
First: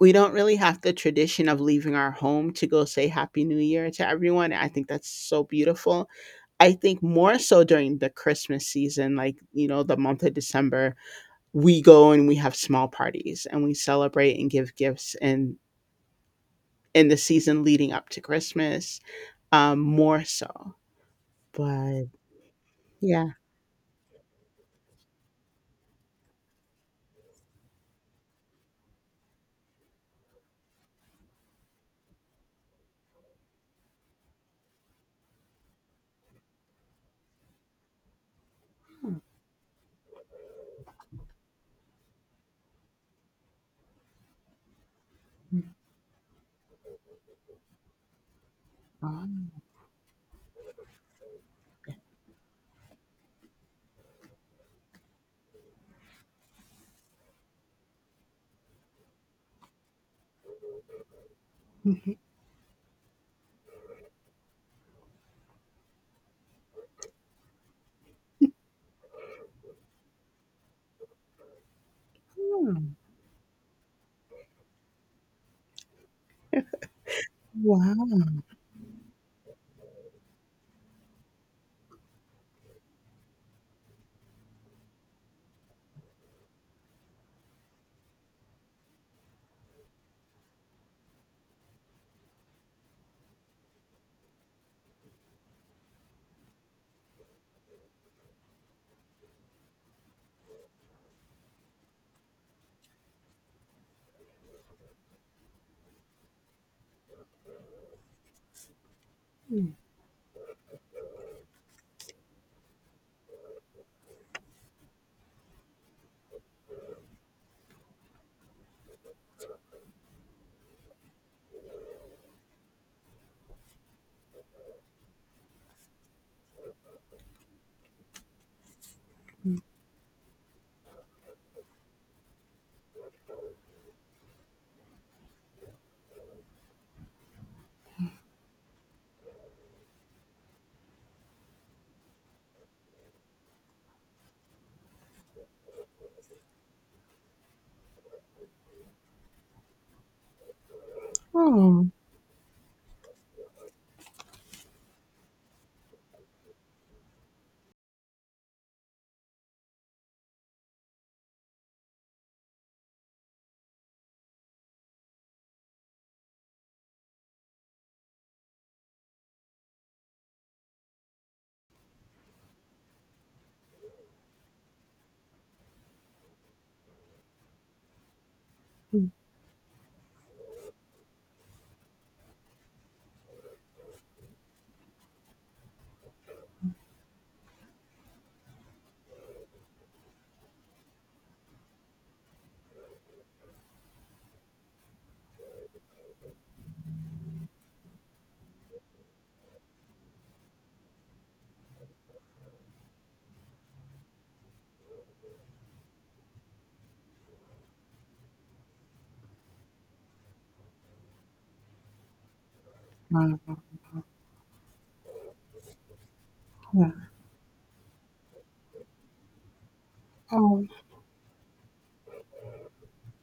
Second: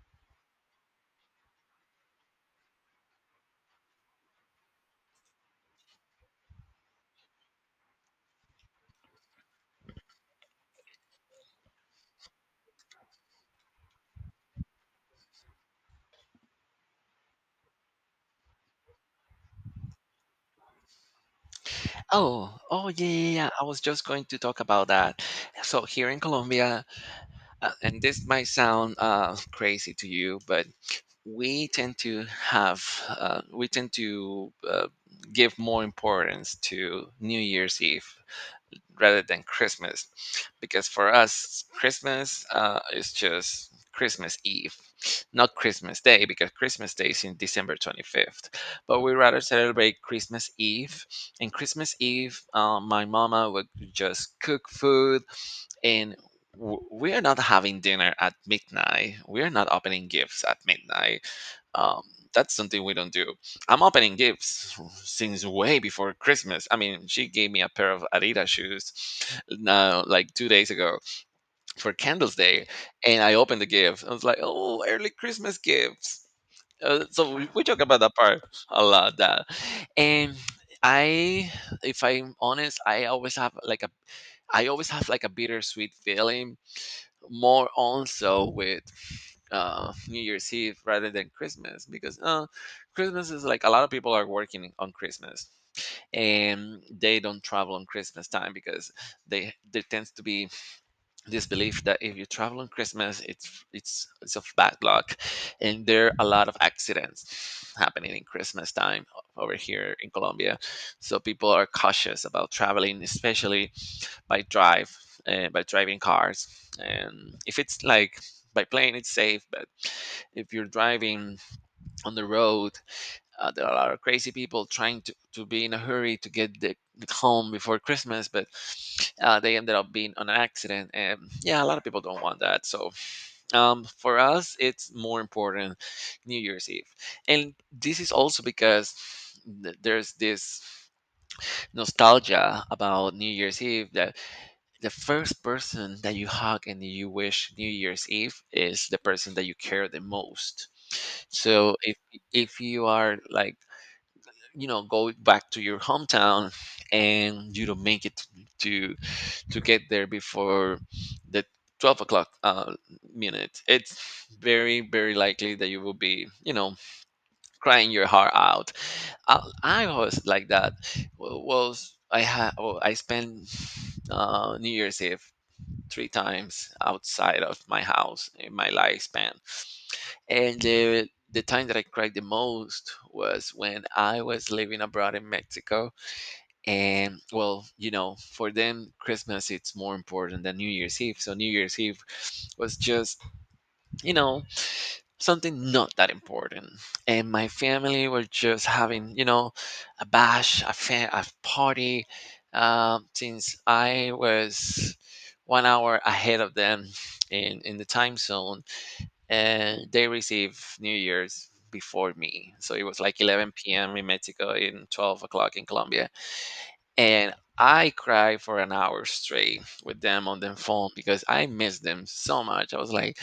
S2: we don't really have the tradition of leaving our home to go say happy new year to everyone. I think that's so beautiful. I think more so during the Christmas season, like the month of December, we go and we have small parties and we celebrate and give gifts, and in the season leading up to Christmas, more so. But
S1: Oh, oh yeah,
S2: yeah.
S1: yeah, yeah. I was just going to talk about that. So here in Colombia, and this might sound crazy to you, but we tend to have we tend to give more importance to New Year's Eve rather than Christmas, because for us Christmas is just Christmas Eve, not Christmas Day, because Christmas Day is in December 25th. But we
S2: Oh.
S1: rather celebrate Christmas Eve, and Christmas Eve, my mama would just cook food and we're not having dinner at midnight, we're not opening gifts at midnight. um,
S2: Mhm.
S1: that's something we don't do. I'm opening gifts since way before Christmas. I mean, she gave me a pair of Adidas shoes now, like 2 days ago, for Candles Day.
S2: Oh,
S1: And I opened the gift, I was like, oh, early Christmas gifts. So we talk about that
S2: wow.
S1: part a lot. That and I, if I'm honest, I always have like a, I always have like a bittersweet feeling more also with New Year's Eve rather than Christmas, because Christmas is like, a lot of people are working on Christmas and they don't travel on Christmas time because they, there tends to be this belief that if you travel on Christmas it's of bad luck, and there are a lot of accidents happening in Christmas time over here in Colombia. So people are cautious about traveling, especially by drive, by driving cars. And if it's like by plane, it's safe, but if you're driving on the road, there are a lot of crazy people trying to be in a hurry to get home before Christmas, but they ended up being on an accident, and yeah, a lot of people don't want that. So for us it's more important, New Year's Eve. And this is also because there's this nostalgia about New Year's Eve, that the first person that you hug and you wish New Year's Eve is the person that you care the most. So
S2: Oh,
S1: if you are like, you know, go back to your hometown and you don't make it to to get there before the 12 o'clock minute, it's very very likely that you will be, you know, crying your heart out. I was like that. W- was I had I spent New Year's Eve three times outside of my house in my lifespan. And the time that I cried the most was when I was living abroad in Mexico. And well, you know, for them, Christmas it's more important than New Year's Eve. So New Year's Eve was just, you know, something not that important. And my family were just having, you know, a bash, a, a party, since I was 1 hour ahead of them in the time zone. And they received New Year's before me. So it was like
S2: wow.
S1: 11 p.m. in Mexico and 12 o'clock in Colombia.
S2: Yeah.
S1: And I cried for an hour straight with them on the
S2: Oh,
S1: phone because I missed them so much. I was like,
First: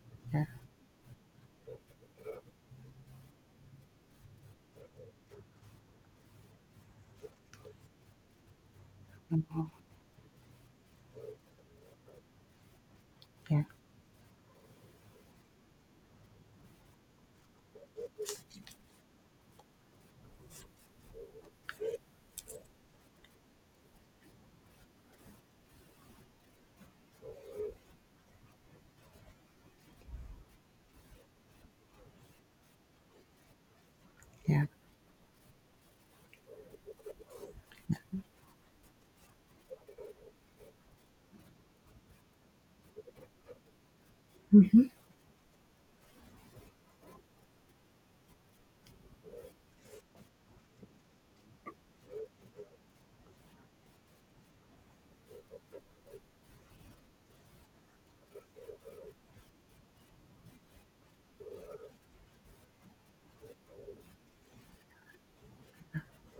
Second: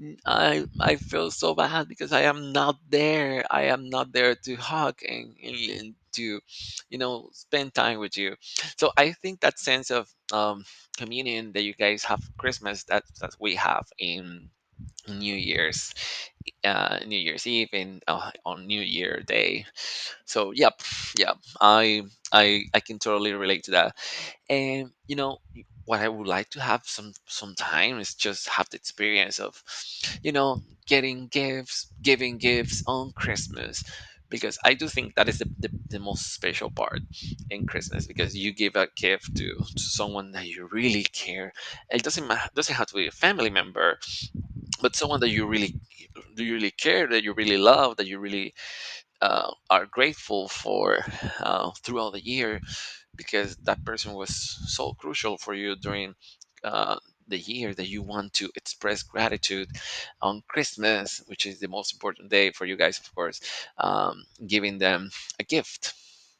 S1: mm,
S2: yeah.
S1: I feel so bad because I am not there. I am not there to hug and to, you know, spend time with you. So I think that
S2: Oh,
S1: sense of communion that you guys have Christmas, that we
S2: yeah.
S1: have in New Year's, New Year's Eve and on New Year Day. So yep, yeah, I, I can totally relate to that. And you know what, I would like to have some time, is just have the experience of, you know, getting gifts, giving gifts on Christmas, because
S2: Yeah.
S1: I do think that is the most special part in Christmas, because you give a gift to someone that you really care. It doesn't have to be a family member,
S2: Mhm.
S1: but someone that you really, do you really care, that you really love, that you really are grateful for throughout the year, because that person was so crucial for you during uh, the year, that you want to express gratitude on Christmas, which is the most important day for you guys, of course, giving them a gift,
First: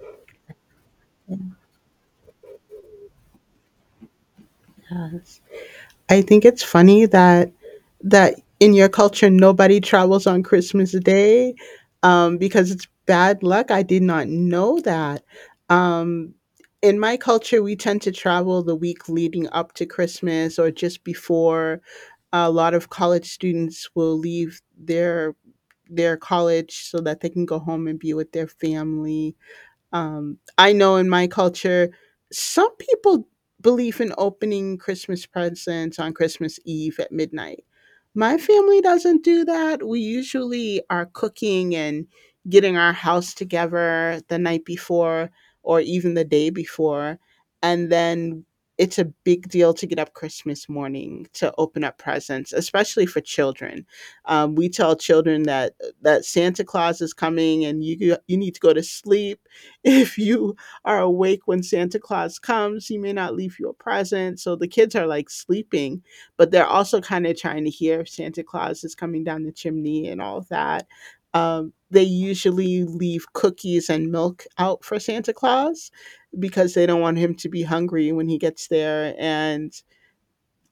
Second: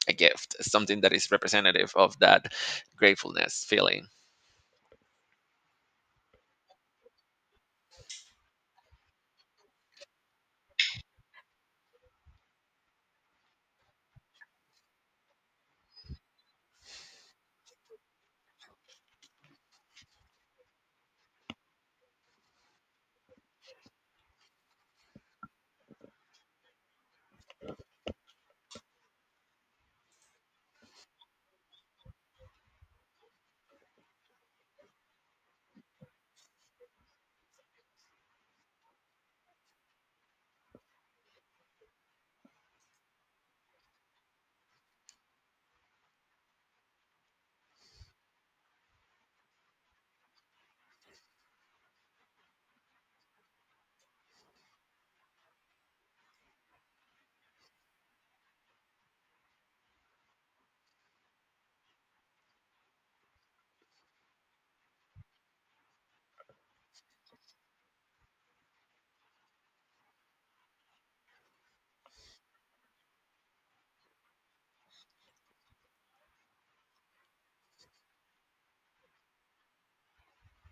S1: a gift, something that is
S2: It
S1: representative of that gratefulness feeling.
S2: does. I think it's funny that in your culture nobody travels on Christmas Day, because it's bad luck. I did not know that. Um, in my culture, we tend to travel the week leading up to Christmas or just before. A lot of college students will leave their college so that they can go home and be with their family. I know in my culture, some people believe in opening Christmas presents on Christmas Eve at midnight. My family doesn't do that. We usually are cooking and getting our house together the night before or even the day before. And then it's a big deal to get up Christmas morning to open up presents, especially for children. We tell children that Santa Claus is coming and you need to go to sleep. If you are awake when Santa Claus comes, he may not leave you a present. So the kids are like sleeping, but they're also kind of trying to hear if Santa Claus is coming down the chimney and all of that. They usually leave cookies and milk out for Santa Claus because they don't want him to be hungry when he gets there. And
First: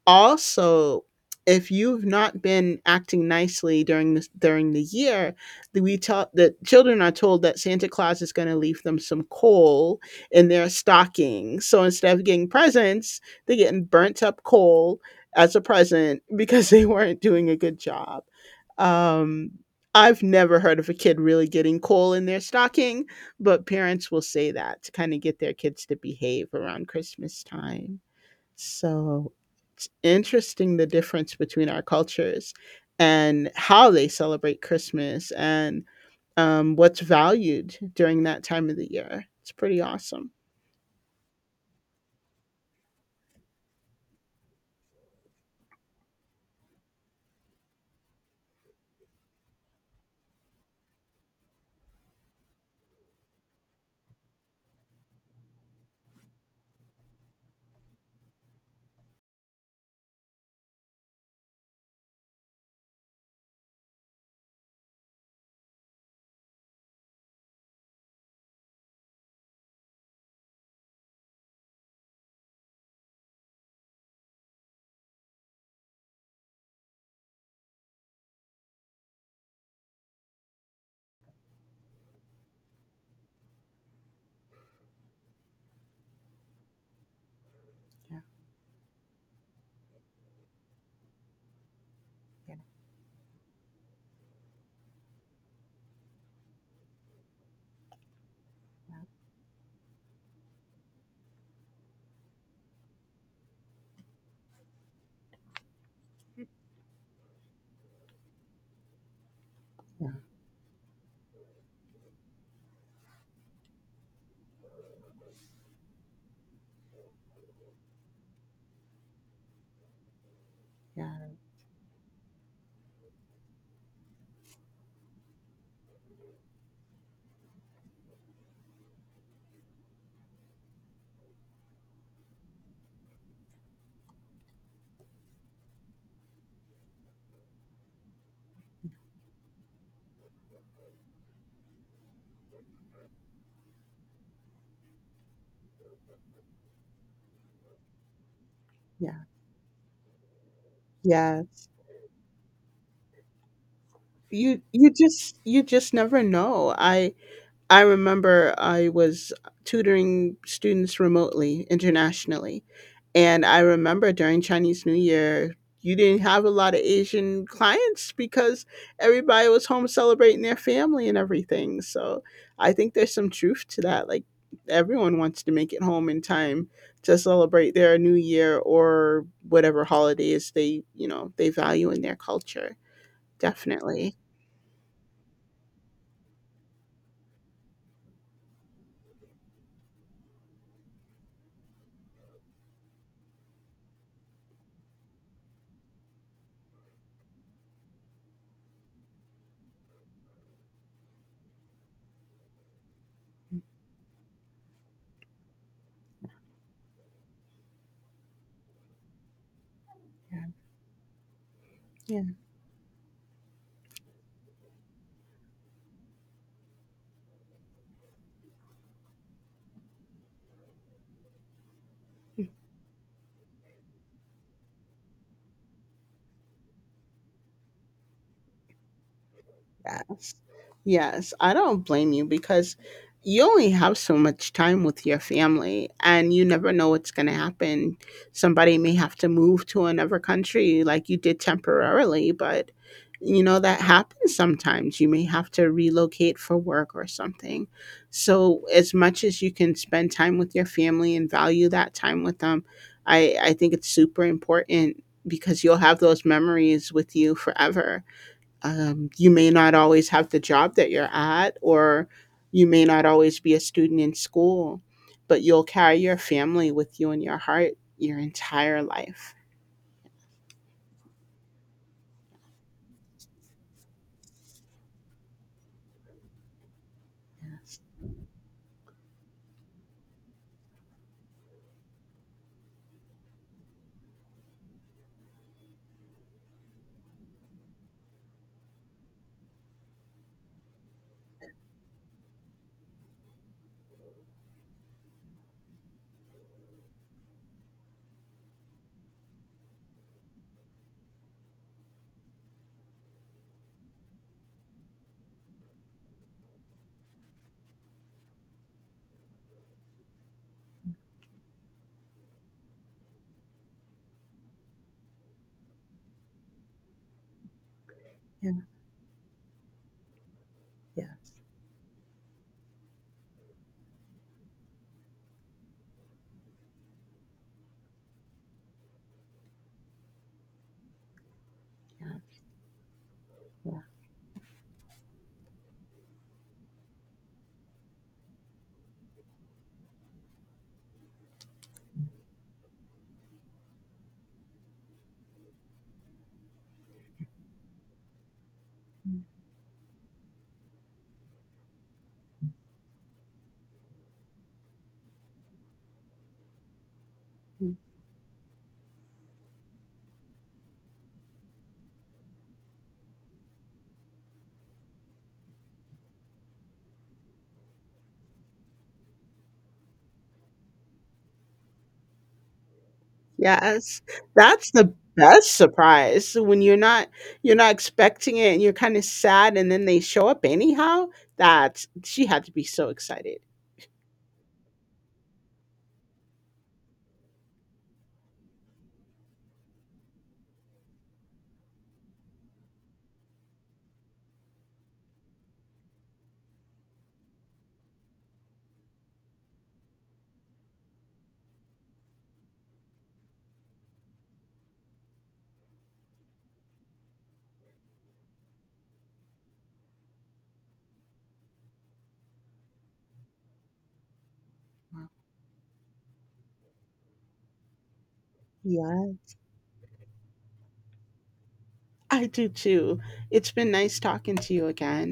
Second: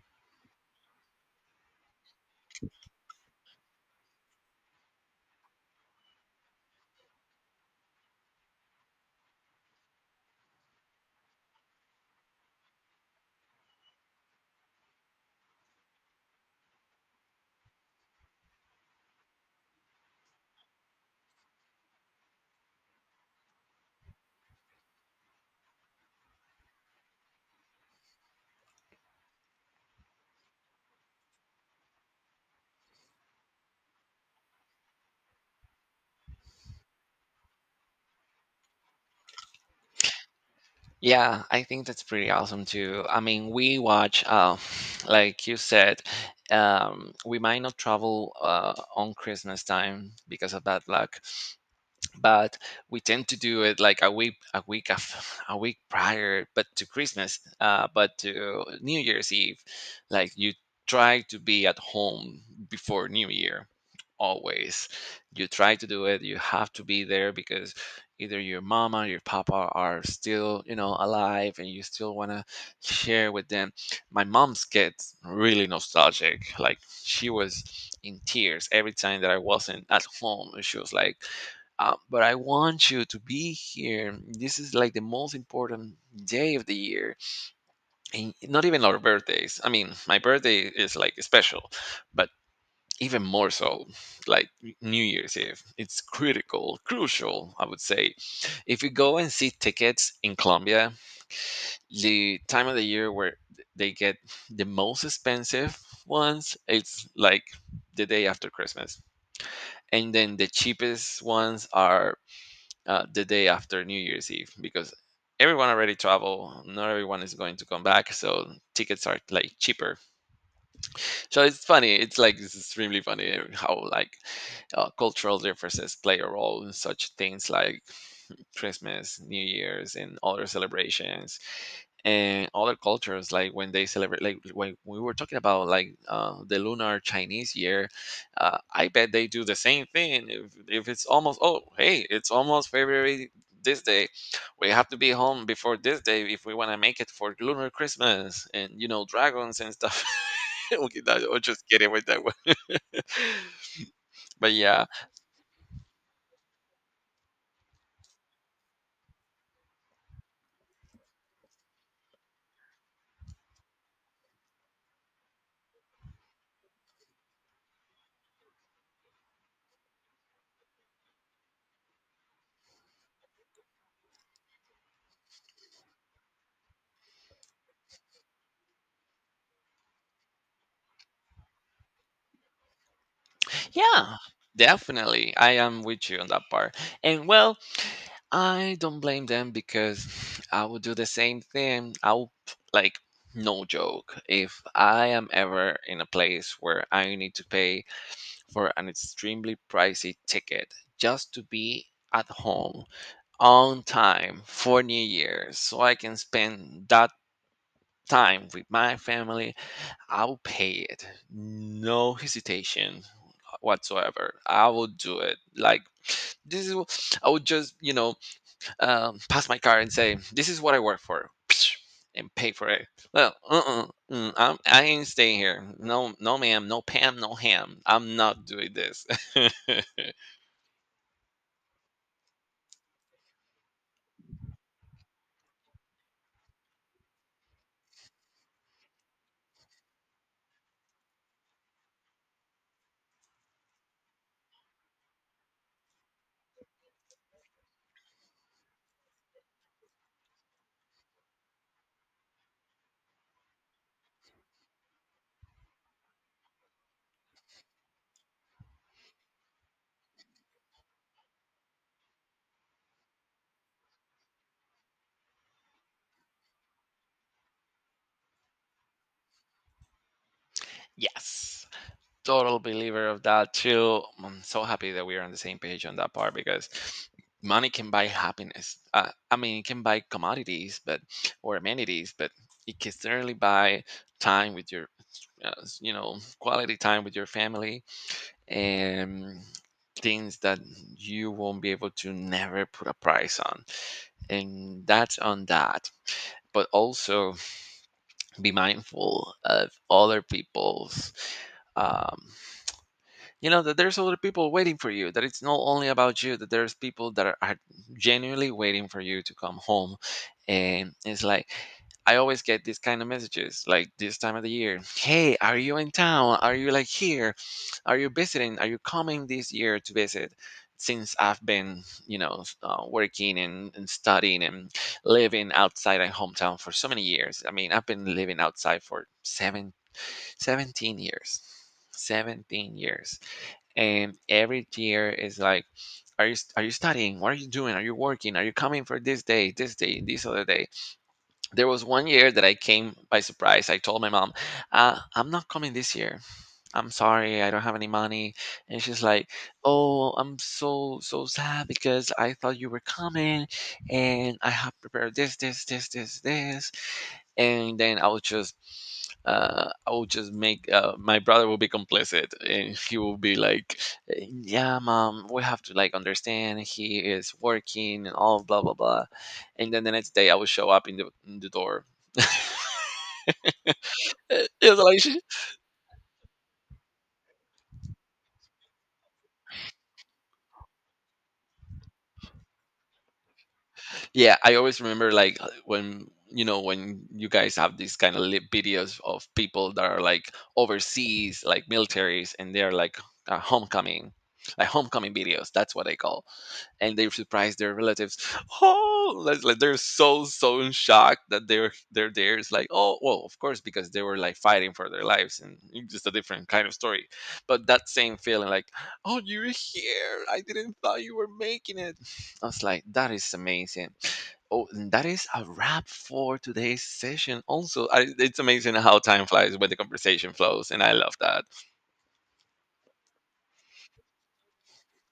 S2: also, if you've not been acting nicely during the year, the we tell the children are told that Santa Claus is going to leave them some coal in their stockings. So instead of getting presents, they're getting burnt up coal as a present because they weren't doing a good job. Um, I've never heard of a kid really getting coal in their stocking, but parents will say that to kind of get their kids to behave around Christmas time. So, it's interesting the difference between our cultures and how they celebrate Christmas and, what's valued during that time of the year. It's pretty awesome.
S1: Yeah, I think that's pretty awesome too. I mean, we watch, like you said, we might not travel on Christmas time because of bad luck, but we tend to do it like a week prior, but to Christmas, but to New Year's Eve. Like you try to be at home before New Year, always. You try to do it, you have to be there, because either your mama, your papa are still, you know, alive, and you still want to share with them. My mom's gets really nostalgic, like she was in tears every time that I wasn't at home. She was like, but I want you to be here. This is like the most important day of the year.
S2: Yeah,
S1: And not even our birthdays. I mean, my birthday is like special, but
S2: yeah,
S1: even more so, like New Year's Eve. It's critical, crucial, I would say. If you go and see tickets in Colombia, the time of the year where they get the most expensive ones, it's like the day after Christmas.
S2: yeah,
S1: And then the cheapest ones are the day after New Year's Eve, because everyone already traveled. Not everyone is going to come back, so tickets are like cheaper.
S2: yeah,
S1: So it's funny. It's like it's extremely funny how, like, cultural differences play a role in such things like Christmas, New Year's, and other celebrations, and other cultures like when they celebrate, like when we were talking about like the lunar Chinese year, I bet they do the same thing. If it's almost, oh hey, it's almost February this day, we have to be home before this day if we want to make it for lunar Christmas and, you know,
S2: yeah,
S1: dragons and stuff. Okay, that- I'll just
S2: yes.
S1: kidding with that one. But
S2: You
S1: yeah,
S2: you just you just never know. I remember I was tutoring students remotely internationally. And I remember during Chinese New Year, you didn't have a lot of Asian clients because everybody was home celebrating their family and everything. So I think there's some truth to that. Like everyone wants to make it home in time to celebrate their new year or whatever holidays they, you know, they value in their culture.
S1: yeah,
S2: Definitely.
S1: definitely, I am with you on that part. And well, I don't blame them, because I would do the same thing. I would like, no joke. If I am ever in a place where I need to pay for an extremely pricey ticket just to be at home on time for New Year's so I can spend that time with my family, I'll pay it. No
S2: Yeah.
S1: hesitation whatsoever. I will do it. Like, this is I would just, you know, pass my card and say, "This is what I work for," and pay for it. Well, uh-uh, mm, I'm, I ain't staying here. No, no, ma'am, no, Pam, no ham. I'm not doing this.
S2: Yes. Yes, I don't blame you because you only have so much time with your family and you never know what's going to happen. Somebody may have to move to another country like you did temporarily, but you know that happens sometimes. You may have to relocate for work or something. So, as much as you can spend time with your family and value that time with them, I think it's super important because you'll have those memories with you forever. You may not always have the job that you're at, or you may not always be a student in school, but you'll carry your family with you in your heart your entire life.
S1: Yes, total believer of that too. I'm so happy that we are on the same page on that part, because money can buy happiness. I mean, it can buy commodities, but, or amenities, but it can certainly buy time with your, uh, you know, quality time with your family, um, things that you won't be able to never put a price on. And that's on that. But also be mindful of other people's. Um, you know that there's a lot of people waiting for you, that it's not only about you, that there's people that are genuinely waiting for you to come home. And it's like, I always get these kind of messages like this time of the year, hey, are you in town, are you like here, are you
S2: Yeah,
S1: visiting, are you coming this year to visit,
S2: yeah,
S1: since I've been, you know, working and studying and living outside my hometown for so many years. I mean, I've been living outside for seven, 17 years,
S2: yeah,
S1: 17 years.
S2: yeah.
S1: And every year is like, are you, are you studying, what are you doing, are you working, are you coming for this day, this day, this other day. There was one year that I came by surprise. I told my mom, I'm not coming this year, I'm sorry, I don't have any money. And she's like, oh, I'm so so sad because I thought you were coming, and I have prepared this, this, this, this, this.
S2: Mm.
S1: And then I was just, I will just make, my brother will be complicit, and he will be like, "Eh, "Yeah, mom, we have to like understand he is working and all blah blah blah," and then the next day I will show up in the door.
S2: Yes,
S1: It
S2: that's
S1: was
S2: the
S1: like,
S2: best surprise when you're not expecting it and you're kind of sad, and then they show up anyhow. That's, she had to be so excited.
S1: yeah, I always remember, like, when you know when you guys have these kind of videos of people that are like overseas, like militaries, and they're like, homecoming, like homecoming videos. That's what I call. And they surprise their relatives. Oh, like they're so so in shock that they're there. It's like, oh well, of course, because they were like fighting for their lives, and it's just a different kind of story. But that same feeling like, oh, you're here, I didn't thought you were making it. I was like, that is amazing. Oh, and that is a wrap for today's session. Also, I, it's amazing how
S2: Yeah,
S1: time flies when the conversation flows, and I love that.
S2: I do too. It's been nice talking to you again.